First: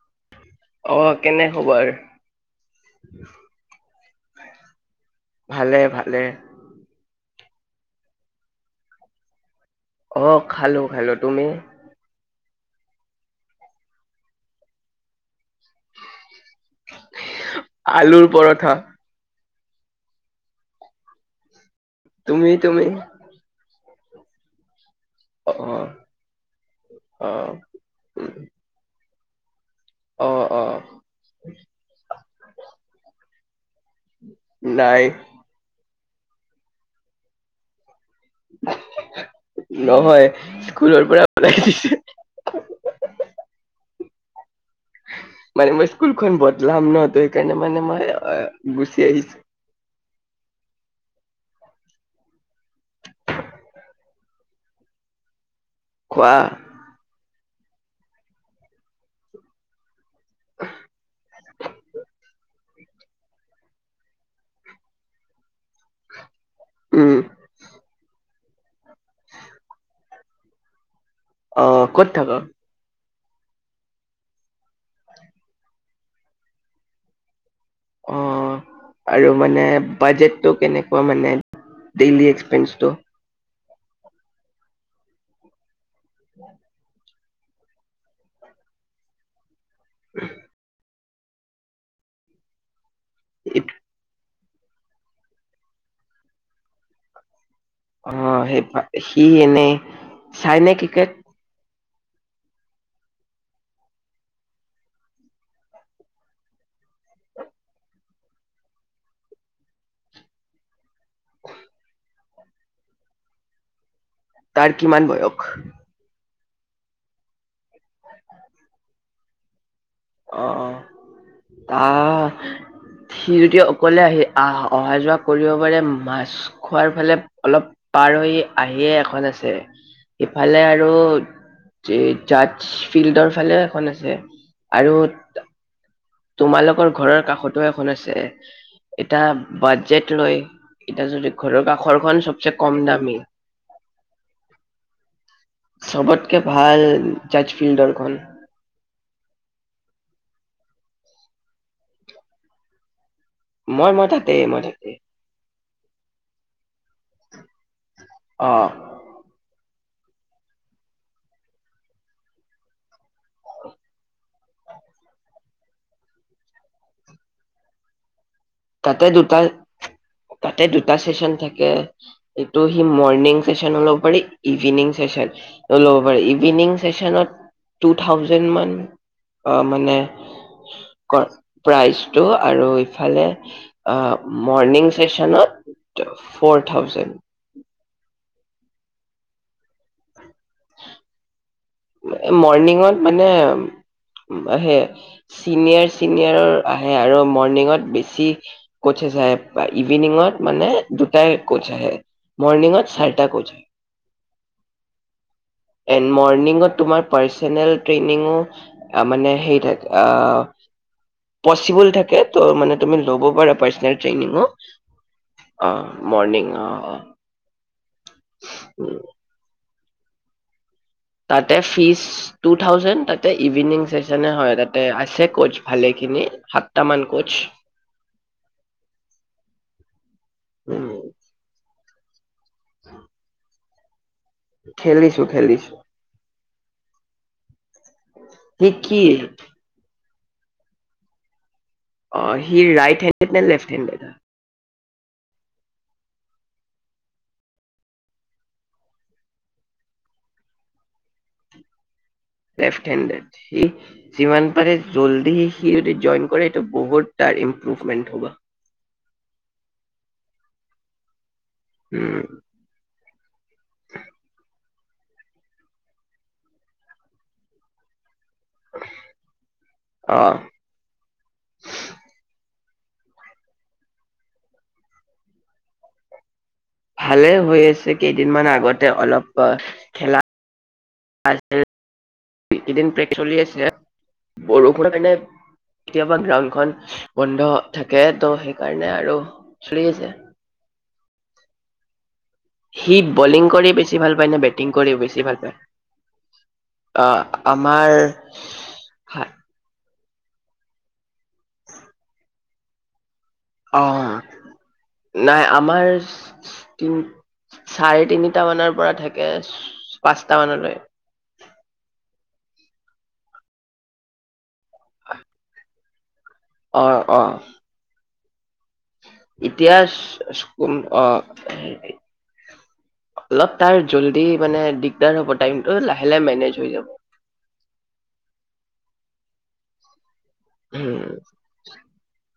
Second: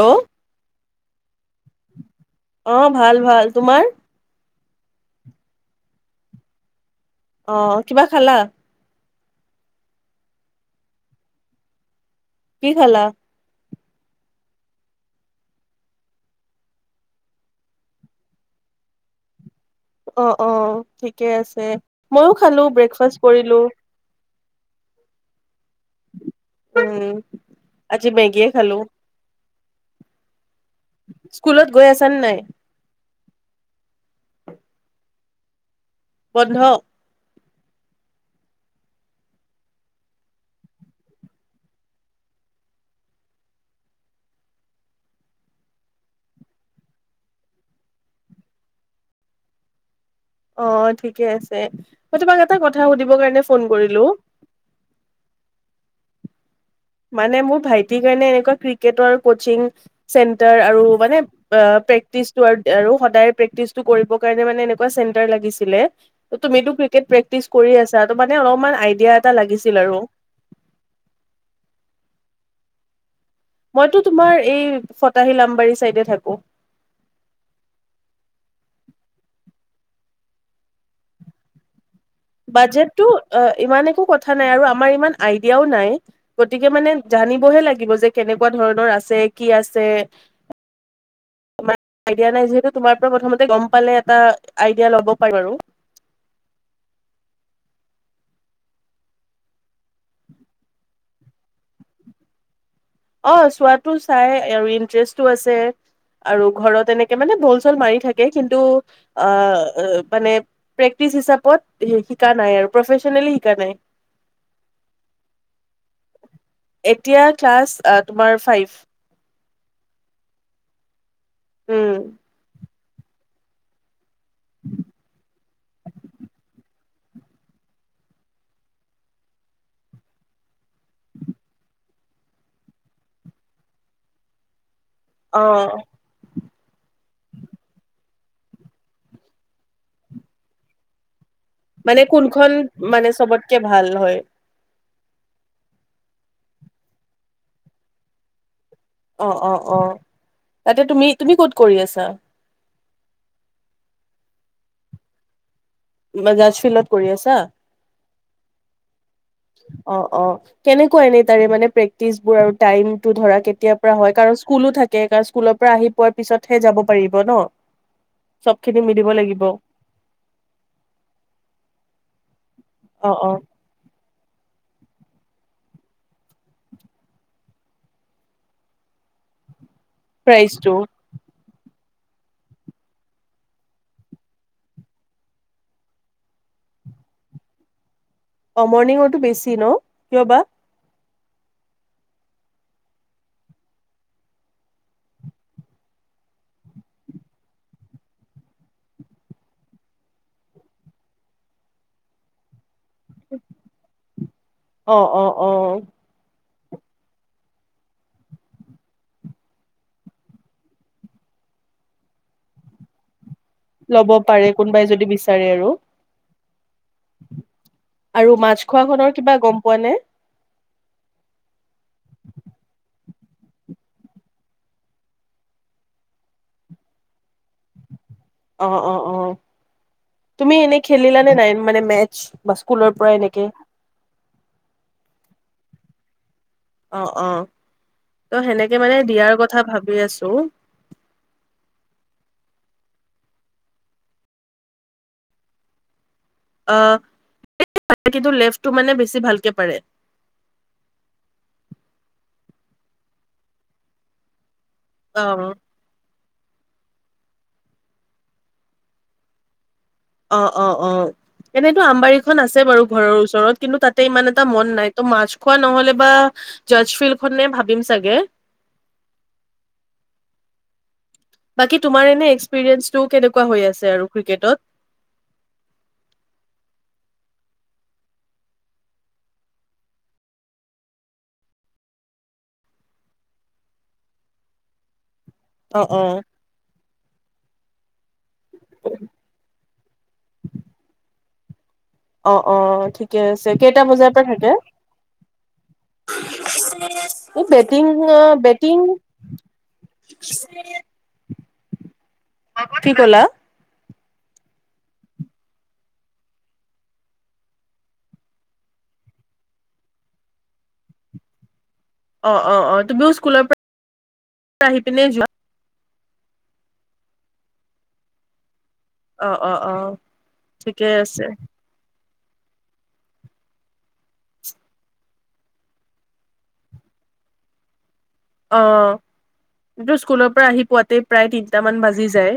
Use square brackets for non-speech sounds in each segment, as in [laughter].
Hello অ কেনে হ'ব আৰু অ ভাল ভাল তোমাৰ ভালে ভালে অ কিবা খালা আহ খালো খালো তুমি কি খালা আলুৰ পৰঠা অ অ ঠিকে আছে মইয়ো তুমি খালো তুমি? ব্ৰেকফাষ্ট কৰিলো অ', উম অ', আজি মেগীয়ে খালো অ', অ'। স্কুলত গৈ আছানে নাই নাই বন্ধ নহয় স্কুলৰ পৰা ওলাই দিছে মানে মই স্কুলখন বদলাম ন তো সেইকাৰণে মানে মই গুচি আহিছো অ ঠিকে আছে মই তোমাক এটা কথা সুধিবৰ কাৰণে ফোন কৰিলো কোৱা মানে মোৰ ভাইটিৰ কাৰণে এনেুৱা ক্ৰিকেটৰ কচিং চেণ্টাৰ আৰু মানে প্ৰেক্টিচ টো আৰু আৰু সদায় প্ৰেক্টিচটো কৰিবৰ কাৰণে মানে এনেকুৱা চেণ্টাৰ লাগিছিলে তুমিতো ক্ৰিকেট উম, প্ৰেক্টিচ কৰি আছা তোমাৰ মানে অলপমান আইডিয়া এটা লাগিছিল আৰু অ ক'ত থাকা মইতো তোমাৰ এই ফটাহিল আমবাৰী চাইডে থাকো অ আৰু মানে বাজেতটো কেনেকুৱা মানে ডেইলি এক্সপেন্সটো? বাজেতটো অ ইমান একো কথা নাই আৰু আমাৰ ইমান আইডিয়াও নাই গতিকে মানে জানিবহে লাগিব যে কেনেকুৱা ধৰণৰ আছে কি আছে যে আইডিয়া নাই যে তোমাৰ পৰা প্ৰথমতে গম পালে এটা আইডিয়া ল'ব পাৰ আৰু অ সেই অ চোৱা টো চাই ইণ্টাৰেষ্ট ও আছে আৰু ঘৰত অনেকে মানে বল চল মাৰি থাকে কিন্তু অ প্ৰেক্টিচ্ হিচাপত বা প্ৰফেচনেলি হিকা নাই তাৰ কিমান বয়স এতিয়া ক্লাছ অ তোমাৰ ফাইভ অ অ উম ত সি যদি অকলে আহি আহ অহা যোৱা কৰিব পাৰে মাছখোৱাৰ ফালে অলপ পাৰ হৈ আহিয়ে এখন আছে সিফালে আৰু জাজ ফিল্ডৰ ফালে এখন আছে। আৰু অ'। তোমালোকৰ ঘৰৰ কাষতো এখন আছে এটা বাজেট লয় এতিয়া যদি ঘৰৰ মানে কাষৰখন কোনখন চবচে কম মানে দামী চবতকে ভাল হয় চবতকে ভাল জজ ফিল্ডৰখন অ অ অ তাতে তুমি তুমি ক'ত কৰি আছা মই মই তাতে মই তাতে তোমাৰ জাজফিল্ডত কৰি আছা অ অ অ কেনেকুৱা এনেই তাৰে মানে প্ৰেক্টিচবোৰ আৰু টাইমটো ধৰা কেতিয়াৰ পৰা হয় কাৰণ স্কুলো থাকে কাৰণ স্কুলৰ পৰা আহি পোৱাৰ পিছতহে যাব পাৰিব ন চব খিনি তাতে মিলিব দুটা লাগিব। তাতে দুটা চেচন থাকে এইটো সি অ', মৰ্ণিং অ', চেচন ল'ব পাৰি ইভিনিং ছেছন ও লব পাৰি ইভিনিং ছেছন ত টুথাউজেণ্ড মান মানে প্ৰাইচটো কৰে প্ৰাইজটো আৰু ইফালে মৰনিং চেচনত ফ'ৰ থাউজেণ্ড অ মৰ্ণিঙতো বেছি ন কিয় বা মৰ্ণিঙত মানে হে চিনিয়ৰ চিনিয়ৰ আহে আৰু মৰ্ণিঙত বেছি কোচছ আহে ইভিনিঙত মানে দুটাই কোচ আহে মৰ্ণিঙত চাৰিটা কোচ আহে অ', অ', অ', এনড মৰ্ণিঙত তোমাৰ পাৰ্ছনেল টেৰ্ণিংও মানে হেৰি থাকে অ পচিবল থাকে মানে তুমি লব পাৰা পাৰ্চনেল ল'ব ট্ৰেইনিংঙো পাৰে কোনোবাই যদি বিচাৰে আৰু। অ মৰ্ণিং অ আৰু মাছখোৱা খনৰ কিবা গম পোৱা নে ত ইভিনিং চেচনও হয় তাতে আছে কৌ'চ ভালেখিনি সাতটা মান কৌচ অ অ অ তুমি এনে উম খেলিলা নে নাই মানে মে চ বা স্কুলৰ পৰা এনেকে খেলিছো খেলিছো অ অ ত' সি সেনেকে মানে কি দিয়াৰ কথা ভাবি আছো ত অ হি ৰাইট হেডট নে লেফ্ট হেণ্ডট আহ কিন্তু লেফটো মানে বেছি ভালকে পাৰে লেফ্ট হেণ্ডেড সি সি মানে পাৰে অ জল্দি সি যদি জইন কৰে বহুত তাৰ ইম্প্ৰুভমেণ্ট হ'ব অ অ অ এনেইতো উম আমবাৰীখন আছে বাৰু ঘৰৰ ওচৰত ঘৰত কিন্তু তাতে ইমান এটা মন নাই ত' মাছ খোৱা নহলে বা জজ ফিল্ড খনে ভাবিম চাগে আহ বাকী তোমাৰ এনে এক্সপিৰিয়েন্ঞ্চটো কেনেকুৱা হৈ আছে আৰু ক্ৰিকেটত ভালে হৈ আছে কেইদিনমানান আগতে অলপ খেলােইদিনে চলি আছে বৰষুণৰ মানে অ কেতিয়াবা অ গ্ৰাউণ্ডখন বন্ধ থাকে ত' সেইকাৰণে আৰু চলি আছে অ অ সি ঠিকে বলিং আছে কৰি কেইটা বেছি বজাৰ ভাল পৰা পায় নে থাকে বেটিং কৰি বেছি ভাল পায় আহ এই বেটিং আমাৰ বেটিং হয় [unintelligible] কি ক'লা অ নাই আমাৰ তি চাৰে তিনিটা মানৰ পৰা থাকে পাঁচটা মানলৈ অ অ অ তুমিও স্কুলৰ পৰা আহি পিনে যোৱা অ অ অ অ অ ইতিহাস ক ঠিকে অ আছে অলপ তাৰ জল্দি মানে দিগদাৰ হ'ব টাইমটো লাহে লাহে মেনেজ হৈ যাব অটো স্কুলৰ পৰা আহি উম, পোৱাাতেই প্ৰায় তিনটা মান বাজি যায়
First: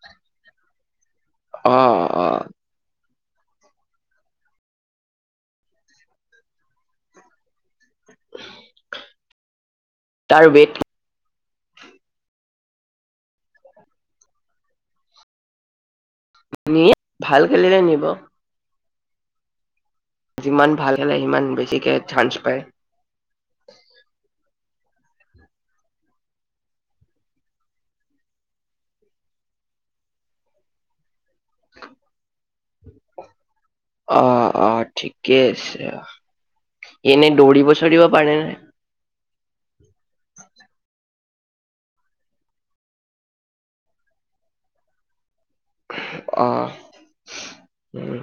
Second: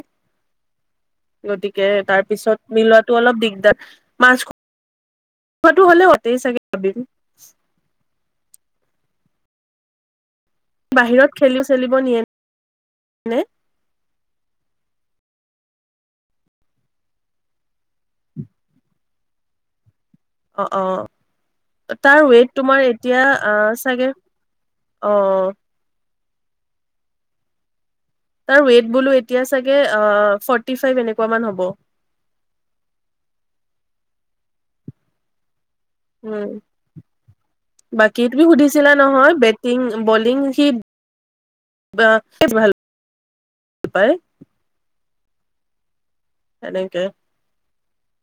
গতিকে অ', অ'। তাৰপিছত মিলত অলপ দিগদাৰ মাছ খোৱাটো হ'লে হলেই চাগে ভ তাৰ ৱেইট খেলি চেলিব নিয়ে নে নি ভাল খেলিলে নিব অ যিমান অ ভাল খেলে সিমান বেছিকে তাৰ চান্স ৱেইট পায়। তোমাৰ এতিয়া চাগে অ তাৰ ৱেইট বোলোঁ চাগে ফ'ৰ্টী ফাইভ এনেকুৱা অকমান হ'ব অ অ ঠিকে আছে উম এনে দৌৰিব চৌৰিব বাকী পাৰে তুমি নে? সুধিছিলা নহয় বেটিং বলিং সি কি ভাল ভাল পায় অ', এনেকে উম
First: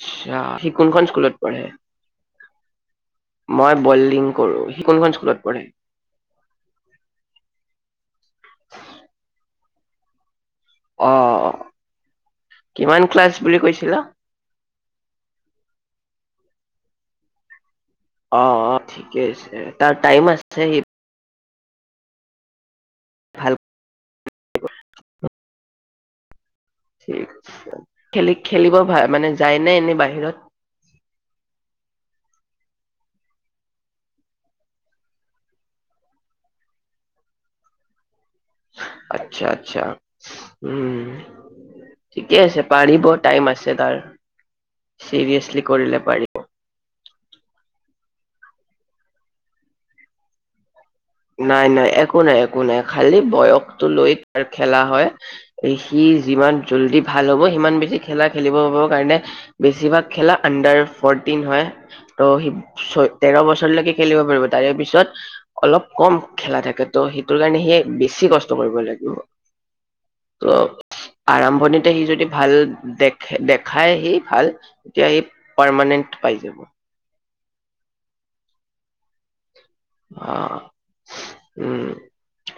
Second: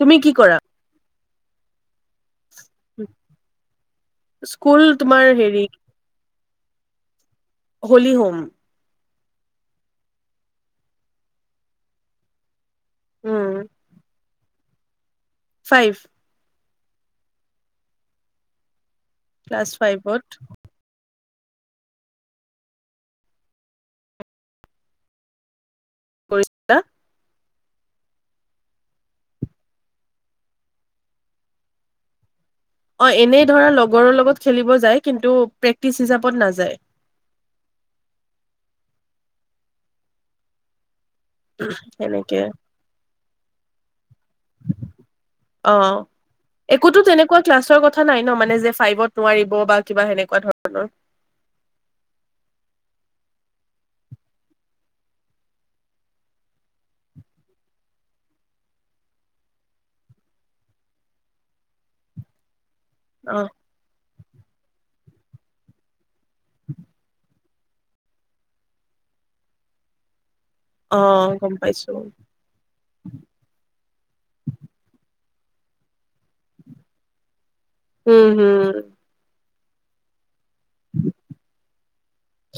তুমি কি কৰা? সি কোনখন স্কুলত পঢ়ে মই বল্লিং কৰোঁ স্কুল সি কোনখন তোমাৰ স্কুলত হেৰি পঢ়ে অ [inaudible] হলি হোম অ অ কিমান ক্লাছ উম, বুলি কৈছিলা । ফাইভ অ অ ঠিকে আছে ক্লাছ তাৰ ফাইভত। টাইম আছে ভাল কৰিছিলা খেলি খেলিব মানে যায়নে এনেই বাহিৰত অ এনেই ধৰা লগৰৰ লগত খেলিব যায় কিন্তু প্ৰেক্টিচ হিচাপত নাযায় আচ্ছা আচ্ছা উম ঠিকে সেনেকে আছে পাৰিব টাইম আছে তাৰ চিৰিয়াচলি কৰিলে পাৰিব কোৱা ক্লাছৰ কথা নাই ন মানে যে ফাইভত নোৱাৰিব বা কিবা সেনেকুৱা ধৰণৰ নাই নাই একো নাই একো নাই খালি বয়সটো লৈ তাৰ খেলা হয় সি যিমান জল্দি ভাল হ'ব সিমান বেছি খেলা খেলিব পাৰিব কাৰণে বেছিভাগ খেলা আণ্ডাৰ ফৰটিন হয় ত ছয় তেৰ অ বছৰলৈকে খেলিব পাৰিব তাৰে পিছত অলপ কম খেলা থাকে ত' সেইটোৰ কাৰণে সে বেছি কষ্ট কৰিব লাগিব ত অ গম পাইছো আৰম্ভণিতে সি যদি ভাল দেখ দেখায় সি ভাল তেতিয়া সি পাৰমানেণ্ট পাই যাব উম হম অ উম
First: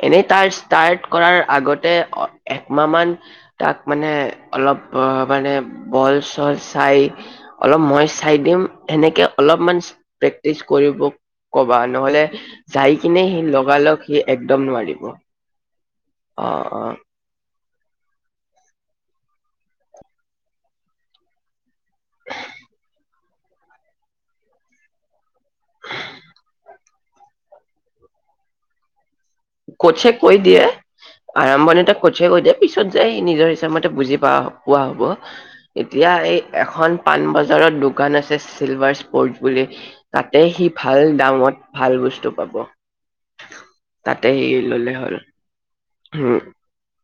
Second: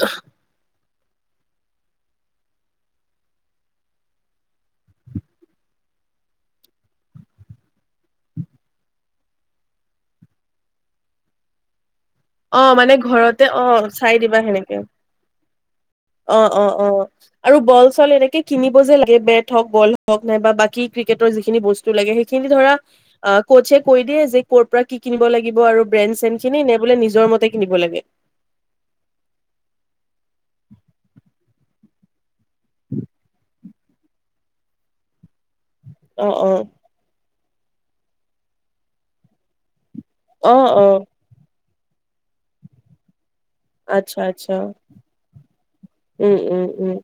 এনেই তাৰ ষ্টাৰ্ট কৰাৰ আগতে একমাহ মান তাক মানে অলপ মানে বল চল চাই অলপ মই চাই দিম সেনেকে অলপমান প্ৰেক্টিচ কৰিব কবা নহলে অ যাই মানে কিনে সি ঘৰতে অ লগালগ চাই সি দিবা একদম সেনেকে নোৱাৰিব অ অ অ আৰু বল চল এনেকে কিনিব যে লাগে বেট হক গল হক নাইবা বাকী ক্ৰিকেটৰ যিখিনি বস্তু লাগে সেইখিনি ধৰা কোচে কৈ দিয়ে যে কৰ'ৰ পৰা কি কিনিব লাগি ব আৰু ব্ৰেন চেন খিনি নে বোলে নিজৰ মতে কিনিব লাগে কোছে কৈ দিয়ে আৰম্ভণিতে কোছে কৈ দিয়ে পিছত যায় নিজৰ [unintelligible] এতিয়া, অ এই অ এখন পাণ বজাত ওচৰত দোকান আছে, চিলভাৰ স্পৰ্টছ বুলি তাতে অ সি অ ভাল দামত, ভাল বস্তু পাব। তাতে সি আচ্ছা-আচ্ছা ললে হ'ল উম', -উম', -উম',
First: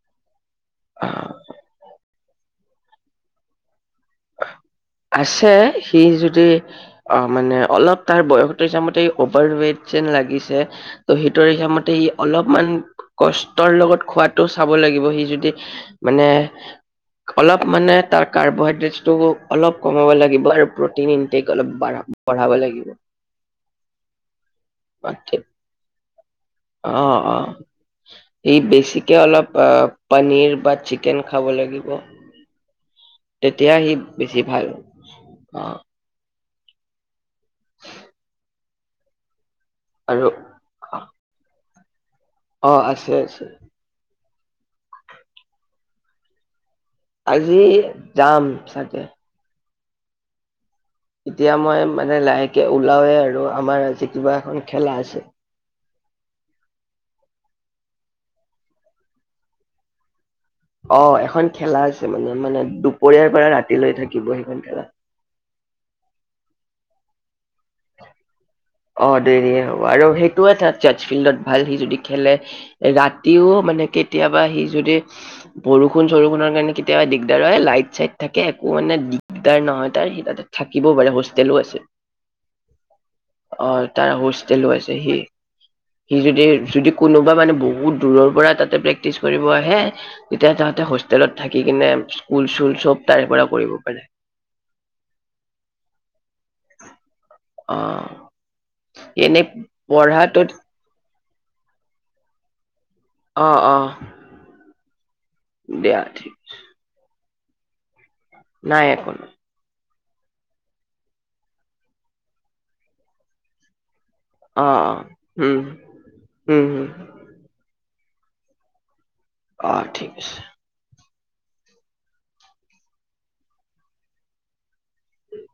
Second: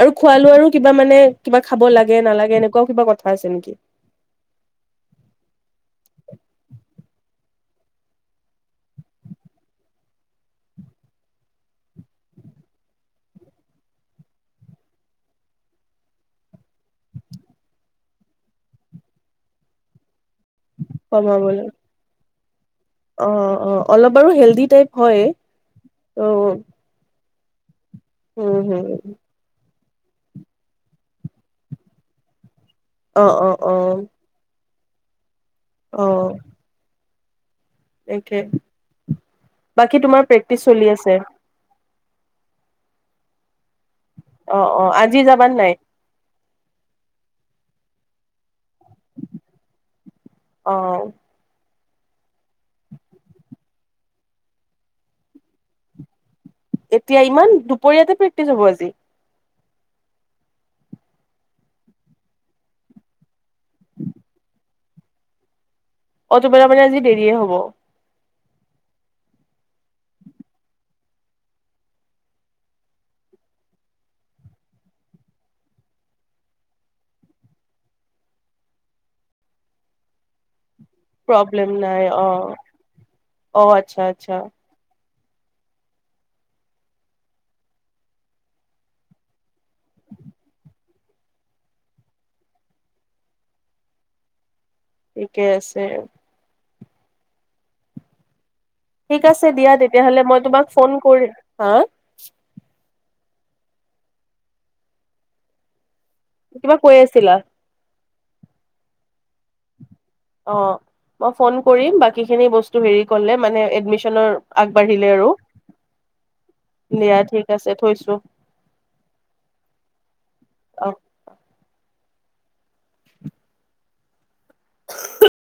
আৰু খোৱা, বোলো আৰু কিবা মানে আহ, কিবা খাব লাগে। এ', নালাগে এনেকুৱাও কিবা কথা আছে নেকি? আছে, সি যদি অ', মানে অলপ তাৰ বয়সৰ হিচাপমতে অভাৰ- ৱেইট যেন লাগিছে, ত', সিটোৰ হিচাপমতে সি অলপমান কষ্টৰ লগত খোৱাটো চাব লাগিব। সি যদি মানে, অলপ মানে তাৰ কাৰ্বহাইড্ৰেট ত', অলপ কমাব লাগিব। প্ৰটিন ইনটেক কমাবলৈ অলপ পাৰোঁ পঢ়াব লাগিব। অ', -অ', অলপ বাৰু হেলডি টাইপ অ হয় ঠিক। ত', এই হম হম বেছিকে অলপ অ', পনীৰ বা চিকেন খাব লাগিব। অ অ অ তেতিয়া সি বেছি ভাল, [inaudible] অ', একে, বাকী আৰু তোমাৰ প্ৰেক্টিচ চলি আছে? অ', আছে-আছে। অ', - অ', আজি যাবা নে নাই? আজি যাম চাগে। অ এতিয়া মই, মানে লাহেকে ওলাওয়ে আৰু আমাৰ আজি কিবা এখন খেলা আছে। এতিয়া ইমান দুপৰীয়াতে প্ৰেক্টিচ হব আজি? অ', এখন খেলা আছে, মানে-মানে দুপৰীয়াৰ পৰা ৰাতি লৈ থাকিব সেইখন খেলা। অটোবেলা মানে আজি দেৰিয়ে হব? অ', দেৰিয়ে হ'ব আৰু সেইটো ত জাজ ফিল্ডত ভাল। সি যদি খেলে ৰাতিও মানে কেতিয়াবা সি যদি বৰষুণ-চৰষুণৰ কাৰণে কেতিয়াবা দিগদাৰ হয়, লাইট-চাইট থাকে, একো মানে দিগদাৰ নহয় তাৰ সি তাতে থা থাকিবও পাৰে হোষ্টেলো প্ৰব্লেম আছে। নাই অ অ', আচ্ছা তাৰ আচ্ছা হোষ্টেলো আছে। সি', -সি ', যদি-যদি কোনোবা মানে বহুত দূৰৰ পৰা তাতে প্ৰেক্টিচ কৰিব আহে, তেতিয়া তাহাঁতে হোষ্টেলত থাকি কিনে স্কুল-চুল চব তাৰে পৰা কৰিব পাৰে। ঠিকে আছে। অঅঁ ঠিক আছে দিয়া তেতিয়লে মই তোমাক ফোন কৰিম হাঁ অঁ অঁ দিয়া ঠিক কিবা কৈ আছিলা নাই দেখোন অঁ মই ফোন কৰিম বাকিখিনি বস্তুৰ কলে মানে এডমিশ্যন অ', অ', আগবাঢ়িলে উম, উম, উম, আৰু দিয়া ঠিক আছে থৈছো অঁ ঠিক আছে [unintelligible] [unintelligible]